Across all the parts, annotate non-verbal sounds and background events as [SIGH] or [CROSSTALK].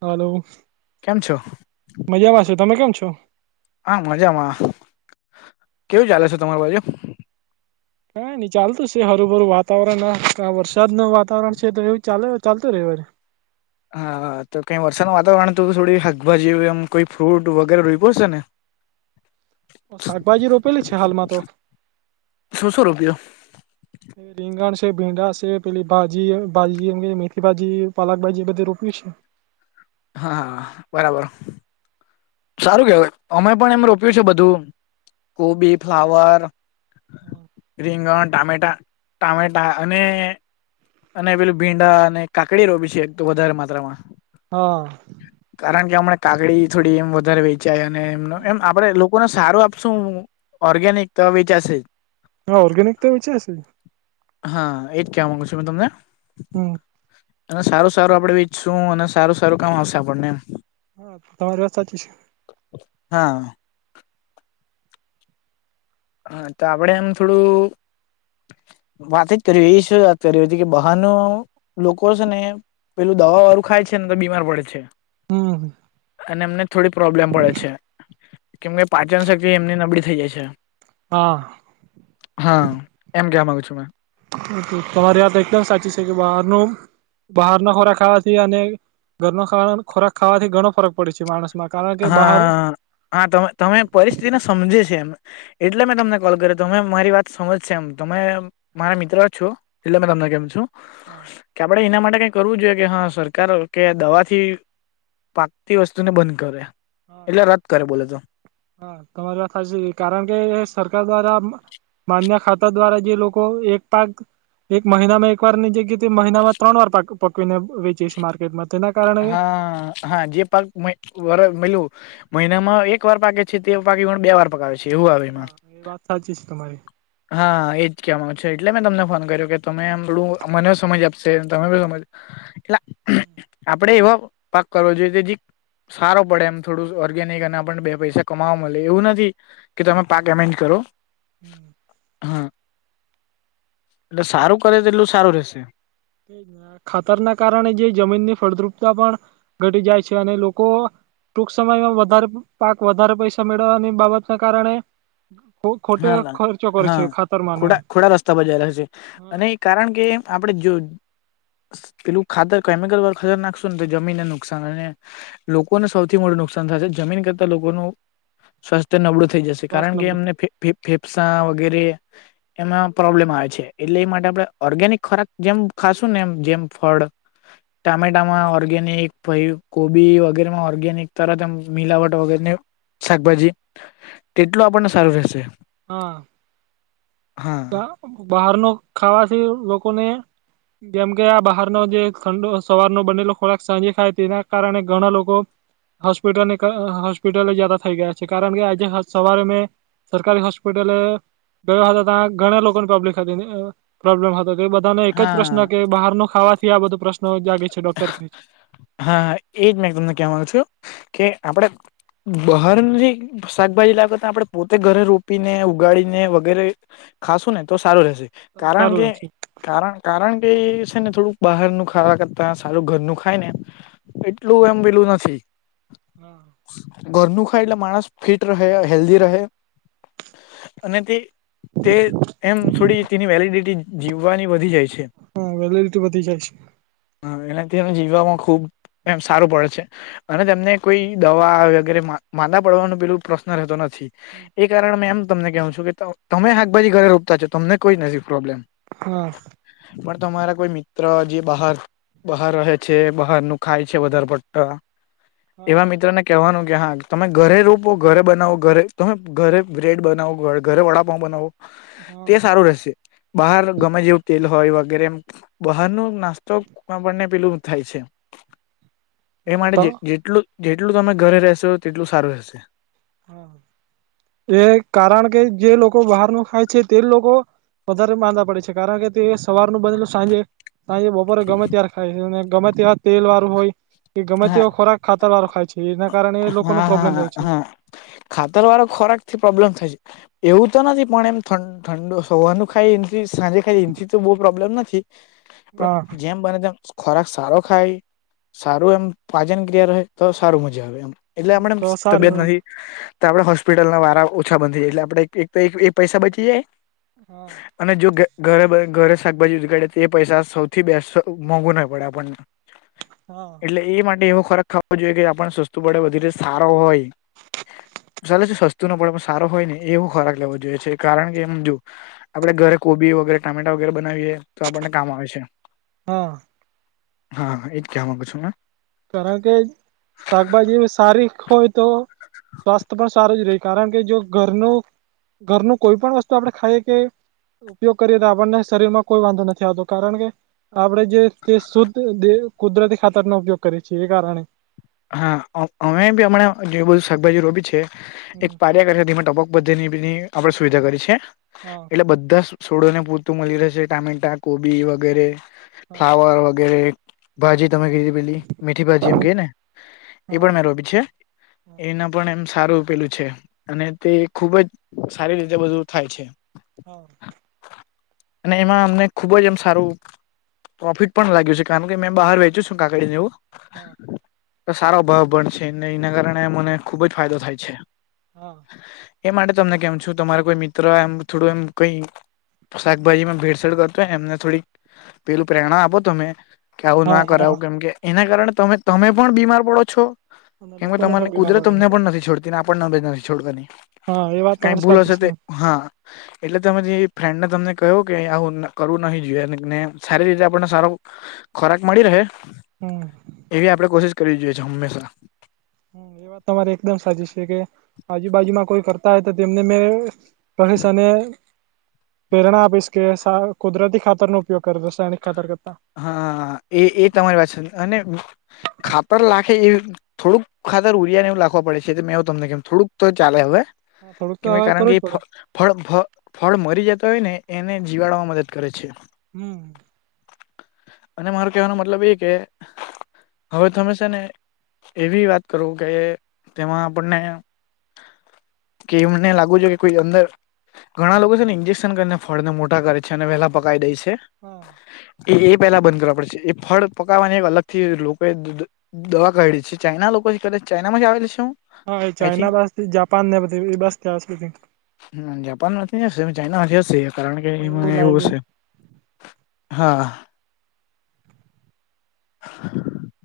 હાલો કેમ છો? મજામાં છું તમે કેમ છો? હા મજામાં કેવું ચાલે છે તમાર બાજુ. કઈ નઈ ચાલતું છે હરુભરું આ વાતાવરણ વરસાદ નું વાતાવરણ છે તો એવું ચાલે ચાલતું રેય વરી હા તો કઈ વરસાદનું વાતાવરણ તો થોડી શાકભાજી એમ કોઈ ફ્રૂટ વગેરે રોઈપૂ હશે ને [INAUDIBLE] શાકભાજી રોપેલી છે હાલમાં તો. શું શું રોપ્યું [INAUDIBLE] રીંગણ છે ભીંડા છે પેલી ભાજી ભાજી એમ કેય મેથી ભાજી પાલક ભાજી બધી રોપેલી છે હા, હા બરાબર. સારું કેવાય અમે પણ એમ રોપ્યું છે બધું કોબી ફ્લાવર રીંગણ ટામેટા ટામેટા અને અને પેલું ભીંડા અને કાકડી રોપી છે એક તો વધારે માત્રામાં હા કારણ કે હમણા કાકડી થોડી એમ વધારે વેચાય અને એમ એમ આપડે લો કોને સારું આપશું ઓર્ગેનિક વેચાશે ઓર્ગેનિકતો વેચાશે હા એજ કેવા માંગુ છું મે તમને હમ અને સારું સારું આપડણે વીચશું અને સારું સારું કામ આવશે આપણને એમ હા તમારી વાત સાચી છે. હા હા તો આપડે આમ થોડું વાત જ કર એ શું વાત કર હતી કે બહારનું લોકો છે ને પેલું દવા વાળું ખાય છે ને તો બીમાર પડે છે. હમ અને એમને થોડી પ્રોબ્લેમ પડે છે. કેમ કે પાચન શક્તિ એમની નબળી થઇ જાય છે. હા હા એમ કેવા મામાંગુ છું મેં તમારી યાત એકદમ સાચી છે કે બહારનુ બહારનો ખોરાક ખાવાથી અને ઘરનો ખોરાક ખાવાથી ઘણો ફરક પડે છે, માણસ હા હા તમે તમે પરિસ્થિતિને સમજે છે, એમ એટલે મેં તમને કોલ કર્યો તમે મારી વાત સમજશે એમ તમે મારા મિત્ર છો એટલે મે તમને કેમ છું. હા કે આપણેે એના માટે કઈ કરવું જોઈએ કે હા સરકાર કે દવાથી પાકતી વસ્તુ ને બંધ કરે એટલે રદ કરે બોલે તો હા તમારી વાત સા કારણ કે સરકાર દ્વારા માન્ય ખાતા દ્વારા જે લોકો એક પાક એક મહિનામાં એક વાર ની જગ્યા મહિનામાં ત્રણ વાર પકવીને વેચી છે, માર્કેટમાં તેના કારણે હા હા જે પાક વલું મહિનામાં એક વાર પાકે છે તે પાક બે વાર પકાવે છે. જેવું આવે હા એમાં એ વાત સાચી છે તમારી હા એજ કહેવા ગુ છે એટલે મેં તમને ફોન કર્યો કે તમે હમણું મને સમજ આપશે તમે બી સમજ એટલે આપડે એવાો પાક કરવો જોઈએ કે જે સારો પડે એમ થોડું ઓર્ગેનિક અને આપણને બે પૈસા કમાવા મળે એવું નથી. કે તમે પાક અમેન્જ કરો હમ. હા એટલે સારું કરે તો એટલું સારું રહેશે. ખાતરના કારણે જે જમીનની ફળદ્રુપતા પણ ઘટી જાય છે અને લોકો. ટૂંક સમયમાં વધારે પાક વધારે પૈસા મેળવવાની બાબતના કારણે ખો ખોટે હા ખર્ચો કરે હા છે ખાતરમાંને એમ ખોડા ખોડા રસ્તા પરજયેલા છે, હા અને કારણ કે આપણે જો પેલું ખાતર કેમિકલ વાર ખતર નાખશો ને તો જમીનને નુકસાન અને લોકોને સૌથી મોટું નુકસાન થાય છે જમીન કરતા લોકોનું સ્વાસ્થ્ય નબળું થઈ જશે બસ કારણ કે અમને ફેફસા વગેરે એમાં પ્રોબ્લેમ આવે છે એટલે એ માટે આપડણે ઓર્ગેનિક ખોરાક જેમ ખાશું ને એમ જેમ ફળ ટામેટામાં ઓર્ગેનિક ભ કોબી વગેરેમાં ઓર્ગેનિક તરત મિલાવટ વગરે શાકભાજી તેટલું આપણને સારું રહેશે. હા હા બહાર ન ખાવાથી લોકોને જેમ કે આ બહારનો જે ઠંડ સવાર ન બનેલો ખોરાક સાંજે ખાય તેના કારણે ઘણા લોકો હોસ્પિટલને હોસ્પિટલ જદા થઈ ગયા છે કારણ કે આજે સવારે મેં સરકારી હસ્પિટલ વવાર ઘણા લોકોની પબ્લિક હતી પ્રોબ્લેમ હતો તે બધાને એક જ હા પ્રશ્ન કે બહાર નો ખાવાથી આ બધો પ્રશ્ન જાગે છે ડોક્ટર કહે છે. હા હા એજ મેં તમને કહેવાનું છું કે આપણે બહાર જે શાકભાજી લાવે તો આપડણે પોતે ઘરે રોપીને ઉગાડીને વગેરે ખાશું ને તો સારું રહેશે. કારણ સારું કે રહેશે કારણ કારણ કે એ છે ને થોડુંક બહારનું ખાવાતા તા સારું ઘરનું ખાય ને એટલું એમ પેલું નથી. હા ઘરનું ખાય એટલે માણસ ફિટ રહે હેલ્ધી રહે અને તે તે એમ થોડી તેની વેલિડિટી જીવવાની વધી જાય છે. હા વેલલિટી વધી જાય છે. હા એનાથી એને જીવવામાં ખુબ એમ સારું પડે છે. અને તેમને કોઈ દવા વગેરે માંદા પડવાનું પેલું પ્રશ્ન રહેતો નથી. હમ એ કારણે મે એમ તમને કહવું છું કે ત તમે હાકભાજી ઘરે રોપતા છો તમને કોઈ નથી પ્રોબ્લેમ. હા પણ તમારા કોઈ મિત્ર જે બહાર બહાર રહે છે બહાર નું ખાય છે વધારે પડતાં હા એવા મિત્રને કહેવાનું કે હા તમે ઘરે રોપો ઘરે બનાવો ઘરે તમે ઘરે બ્રેડ બનાવો ઘરે વડાપઉ બનાવો હા તે સારું રહેશે બહાર ગમે જેવું તેલ હોય વગેરે એમ બહારનું ના સ્તો આપણને પેલું થાય છે એ હા માટે તો જેટલું જેટલું તમે ઘરે રહેશો તેટલું સારું રહેશે. હા [INAUDIBLE] એ કારણ કે જે લોકો બહારનું ખાય છે તે લોકો વધારે માંદા પડે છે કારણ કે તે સવારનું બનેલુ એ સાંજે સાંજે બપોરે ગમે ત્યારે ખાય છે અને ગમે ત્યારે તેલ વાળું હોય. કે ગમે હા તેવો ખોરાક ખાતર વાળો ખાય છે, એના કારણે લોકોને પ્રોબ્લેમ હા હા થાય છે. હા ખાતર વાળો ખોરાક થી પ્રોબ્લેમ થાય છે એવું તો નથી પણ એમ ઠ ઠંડુ સવારનું ખાય એથી સાંજે ખાય એથી તો બહુ પ્રોબ્લેમ નથી પણ હા જેમ બને તેમ ખોરાક સારો ખાય સારું એમ પાજન ક્રિયા ર તો સારું મજા આવે એમ એટલે હમણા એમ તો તબિયત સારી નથી તો આપડે હોસ્પિટલ ના વારા ઓછા બંધ થ જાય એટલે આપડે એક તો પૈસા બચી જાય હા અને જો ઘરે ઘરે શાકભાજી ઉગાડે તો એ પૈસા સૌથી બેસ મોંઘુ નાહી પડે આપણને [INAUDIBLE] હા એટલે એ માટે એવો ખોરાક ખાવો જોઈએ કે આપણે સસ્તુ પડે વધીરે સારો હોય ચાલે સસ્તું ન પડે પણ સારો હોય ને એવું ખોરાક લેવો જોઈએ છે કારણ કે એ જો આપડે ઘરે કોબી વગેરે ટામેટા વગેરે બનાવીએ તો આપણને કામ આવે છે. હા હા એ જ કેવા માંગુ છું મેં. કારણ કે શાકભાજી સારી હોય તો સ્વાસ્થ્ય પણ સારું જ રહે કારણ કે જો ઘરનું ઘરનું કોઈ પણ વસ્તુ આપડે ખાઈએ કે ઉપયોગ કરીએ તો આપણને શરીર માં કોઈ વાંધો નથી આવતો કારણ કે આપણે જે તે શુદ્ધ દે કુદરતી ખાતરનો ઉપયોગ કરીએ છે એ કારણે હા અમે બી હમણાં જે બધું શાકભાજી રોબી છે હમ એક પ્યા કર ધીમે ટોપક બધીની બની આપણે સુવિધા કરી છે. હા એટલે બધા છોડો ને પૂરતું મળી રહેશે ટામેટા કોબી વગેરે હા ફ્લાવર વગેરે ભાજી તમે કીધી પેલી મીઠી ભાજી એમ કેય ને એ હા પણ મે રોબી છે એના પણ એમ સારું એવું પેલું છે અને તે ખુબ જ સારી રીતે બધું થાય છે. હ અને એમાં અમને ખુબ જ એમ સારું પ્રોફિટ પણ લ્યું છે કારણ કે મેં બહાર વેચ્યું છું કાકડીનેવું હા તો સારો ભાવ પણ છે ને એના કારણે મને ખુબ જ ફાયદો થાય છે. હા એ માટે તમને કેમ છું તમારે કોઈ મિત્ર એમ થોડું એમ કઈ શાકભાજીમાં ભેળસેળ કરતોય એમને થોડીક પેલું પ્રેરણા આપો તો તમે. કે આવું હા ના હા કરાવું કેમ કે એના કારણે તમે તમે પણ બીમાર પડો છો અને કેમ કે લોકોને તમાને પણ બીમાર કુદરત પડે તમને પણ નથી છોડતીને નથી છોડવાની. હા એ વાત કઈ તમારી સાચી ભૂલશે છે તે હા એટલે તમે જે ફ્રેન્ડને તમને કહ્યો કે આવું કરવું નહીિ જોઈએને સારી રીતે આપણને સારો ખોરાક મળી રહે હમ્મ. એવી આપડણે કોશિશ કરવી જોઈએ છીએ હંમેશા. હમ એ વાત તમારે એકદમ સાચી છે કે આજુબાજુમાં કોઈ કરતા હોય તો તેમને મેં [UNINTELLIGIBLE] પ્રેરણા આપીશ કુદરતી ખાતરનો ઉપયોગ કર રાસાયણિક ખાતર્ હા એ એ તમારી પાછ અને ખાતર લાખે એ થોડુંક ખાર ઉરિયા ને એવું લખવા પડે છે મે એવ તમને કેમ થોડુંક તો ચાલે હવે. હા થોડુંક તો કેમ હવે કારણ કરવું કે જ પડે ફળ ફ ફળ મરી જતા હોય ને એને જીવાડવામાં મદદ કરે છે. હમ્મ. અને મારો કેહેવાનો મતલબ એ કે હવે તમે છે ને એવી વાત કરું કે તેમાં આપણને કે એમને લાગવ છે કે કોઈ અંદર ઘણા લોકો છે ને ઇન્જેક્શન કરીને ફળ ને મોટા કરે છે અને વેલા પકાવી દે છે. હા. એ એ પહેલા બંધ કરવા પડે છે એ ફળ પકાવવાને એક અલગ થી લોકો દવા કાઢી છે ચાાઈના લોકો છે ચાાઈનામાં જ આવેલી છે શું? હા એ ચાઈના બસ જાપાન ને એ બસ. જાપાન નથી જશે ચાાઈનામાં હશે કારણ કે એમાં એવું હશે. હા. હ [UNINTELLIGIBLE]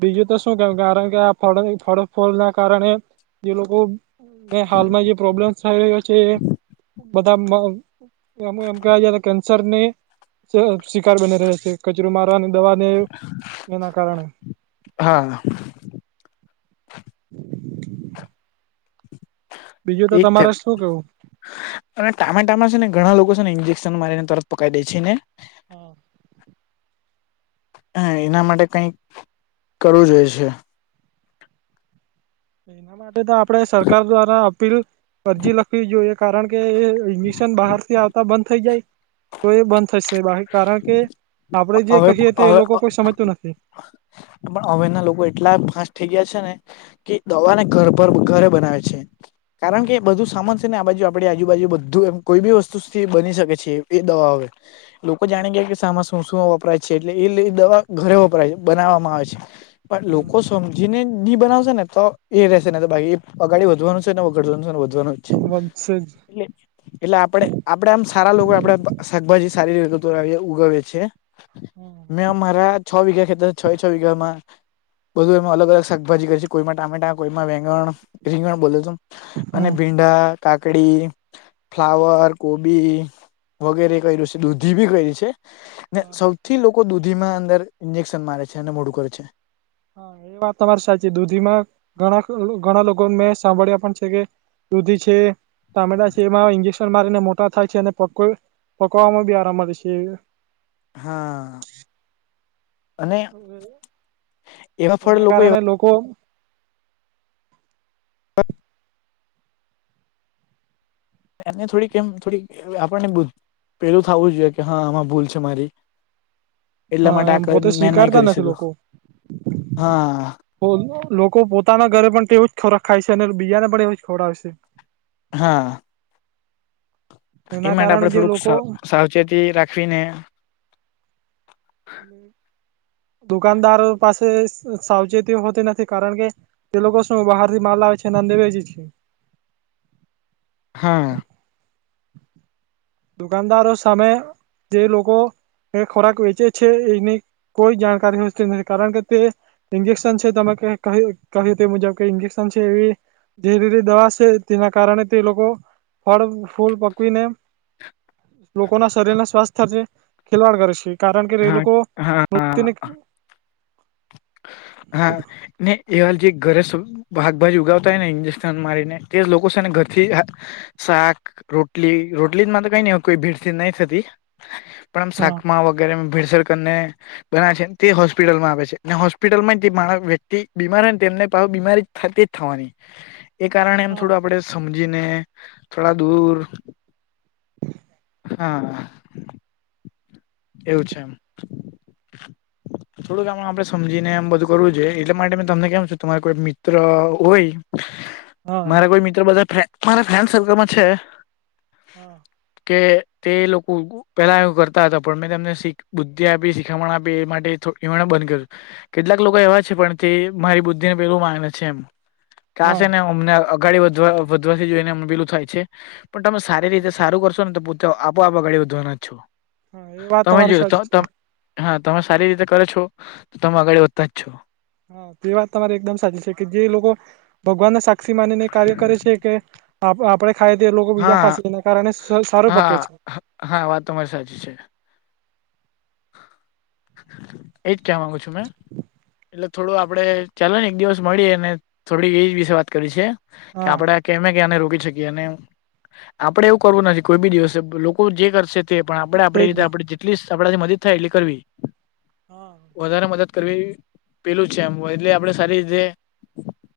બીજું તો શું કે કારણ કે આ ફળ ફળ ફળ ના કારણે જે લોકો મે હાલમાં જે પ્રોબ્લેમ્ થઈ રહ્યો છે બધા એમ ક કેન્સર ને શિકાર બની રહે્યા છે કચરોમાં. કરવાની દવા એના કારણે. હા. [INAUDIBLE] બીજું તો એજ તે તમારે શું કેવું? અને ટામેટામે છે ને ઘણા લોકો છે ને ઇન્જેક્શન મારીને તરત પકાવી દે છે ને- હા. હ એના માટે કઈક કરવું જોય છે. એના માટે તો આપડણે સરકાર દ્વારા અપીલ અરજી લખવી જોઈએ. કારણ કે ઇન્જેક્શન બહાર થી આવ બંધ થઈ જાય તો એ બંધ થશે બાકી કારણ કે આપડે જે હવે કહીએ તે એ હવે લોકો કોઈ સમજતું નથી. પણ હવે ના લોકો એટલા ફાસ્ટ થઈ ગયા છે ને કે દવાને ઘર પર ઘરે બનાવે છે કારણ કે બધું સામાન ને આ બાજુ આપણી આજુબાજુ બધું એમ કોઈ બી વસ્તુથી બની શકે છે એ દવા હવે. લોકો જાણી ગયા કે સાામાં શું શું વપરાય છે એટલે એ દવા ઘરે વપરાય છે બનાવવામાં આવે છે. પણ લોકો સમજીને બનાવશે ને તો એ રશે ને તો અગાડી વધવાનું છે ને વગડવાનું છેને વધવાનું. જ છે બનશે જ. એટલે એટલે આપણે આપડે આમ સારા લોકો આપડે શાકભાજી સારી રીતે ઉગવે છે. હમ્મ. મેં અમારા છ વીઘા ખેતા છે, છ છ વીઘા માં બધું એમાં અલગ અલ શકભાજી કર કરી છે કોઈમા ટામેટા, કોઈમાં વેંગણ રીંગણ બોલે ત અને ભીંડા કાકડી, ફ્લાવર, કોબી વગેરે કર્યું છે, દૂધી બી કરીયું છે. ને હા સૌથી લોકો દૂધીમાં અંદર ઇન્જેક્શન મારે છે અને મોડું કર છે. હા એ વાત તમારી સાચી, દૂધીમાં ઘણા ઘણા લોકો મેં સાંભળ્યા પણ છે કે દૂધી છે, ટામેટા છે એમાં ઇન્જેક્શન મારીને મોટા થાય છે અને પક્કો પકવામાં બી આરામ છે. હા અને એવા ફળ એના લોકો કારણે લોકો એને થોડી કેમ થોડી આપણને પેલું થવું જોઈએ કે હા આમાં ભૂલ છે મારી. એટલા હા માટે એમ પોતે આ મેં નહી સ્વીકારતા કરી નથી શક્યું. લોકો. હા. લોકો પોતાના ઘરે પણ તેવું જ ખોરાક ખાય છે અને બીજાને પણ એવું જ ખોડાવ છે. હા. એ એના માટે કારણે આપડે જે થોડુંક લોકો સાવચેતી રાખવીને દુકાનદારો પાસે સાવચેતી હોતી નથી કારણ કે તે લોકો સે બહારથી માલા આવે છે એ ના નેવે જ છે. હા. દુકાનદારો સામે જે લોકો ખોરાક વેચે છે એની કોઈ જાણકારી હોતી નથી. કારણ કે તે ઇન્જેક્શન છે તમે કે કહ્યું તે મુજબ કે ઇન્જેક્શન છે એ જે રીતની દવા છે તેના કારણે તે લોકો ફળ, ફૂલ પકવીને લોકો ના શરીર ના સ્વાસ્થ્ય ખેલવાડ કરે છે કારણ કે એ હા લોકો હા મૃત્યુને હા ને એવા જે ઘરે સુ ભાકભાજી ઉગાવતા હો ને ઇન્જેક્શન મારીને તે જ લોકો છે ને ઘર થી જ આ શાક, રોટલી, રોટલીમાં તો કઈ ન કોઈ ભીડથીડ નહી થતી. પણ આમ હા શાકમા વગેરે ભીડસર કરીને ગણા છેને તે હોસ્પિટલમાં આવે છે. અને હોસ્પિટલ માં જે માણ વ્યક્તિ બીમાર હોય ને તેમને પહુ બીમારી થટી તેજ થવાની. એ કારણે એમ હા થોડું આપડે સમજીને, થોડા દૂર હા. એવું છેમ. થોડુંક આપડ સમજીને એમ બધું કરવું છે એટલા માટે મે તમને કેમ છ તમારે કોઈ મિત્ર હોય હા મારા કોઈ મિત્ર બધા મારા ફ્રેન્ડ સર્કલમાં છે. હા. કે તે લોકો પેલા એવું કરતા હતા પણ મેં તમને બુદ્ધિ આપી, શીખામણ આપી એ માટે બંધ કર્યું. કેટલાક લોકો એવા છે પણ તે મારી બુદ્ધિ ને પેલું માગને છે એમ કે હા આશે ને અમને અગાડી વધવા વધવાથી જોઈને અમ બીલું થાય છે પણ તમે સારી રીતે સારું કરશો ને તો આપોઆપ અગાડી વધવાના જ છો. હા એ વાત તમે તમારી જો તો સાચી છે ત હા તમે સારી રીતે કરો છો તો તમે આગળ વધતા જ છો. હા તે વાત તમારે એકદમ સાચી છે કે જે લોકો ભગવાન ના સા [UNINTELLIGIBLE] ની કાર્ય કરે છે કે આપ આપણે ખાય તે લોકો બીજયા હા ખાશે એના કારણ એ સ સારું પક્વે હા છે. હા વાત તો મારી સાચી છે. એજ કેવા માંગુ છું મેં. એટલે થોડું આપડે ચલે ને એક દિવસ મળી અને થોડી એજ વિશે વાત કરી છે, કે હા આપડે કેમે ક્યાને રોકી શકીએ અને આપડે એવું કરવું નથી કોઈ બી દિવસે લોકો જે કરશે પણ આપડે આપડી તેજ રીતે ને આપણે જેટલી, આપડાથી મદદ થાય એટલી કરવી હા વધારે મદદ કરવી પેલું છે, એમ એટલે આપડે સારી રીતે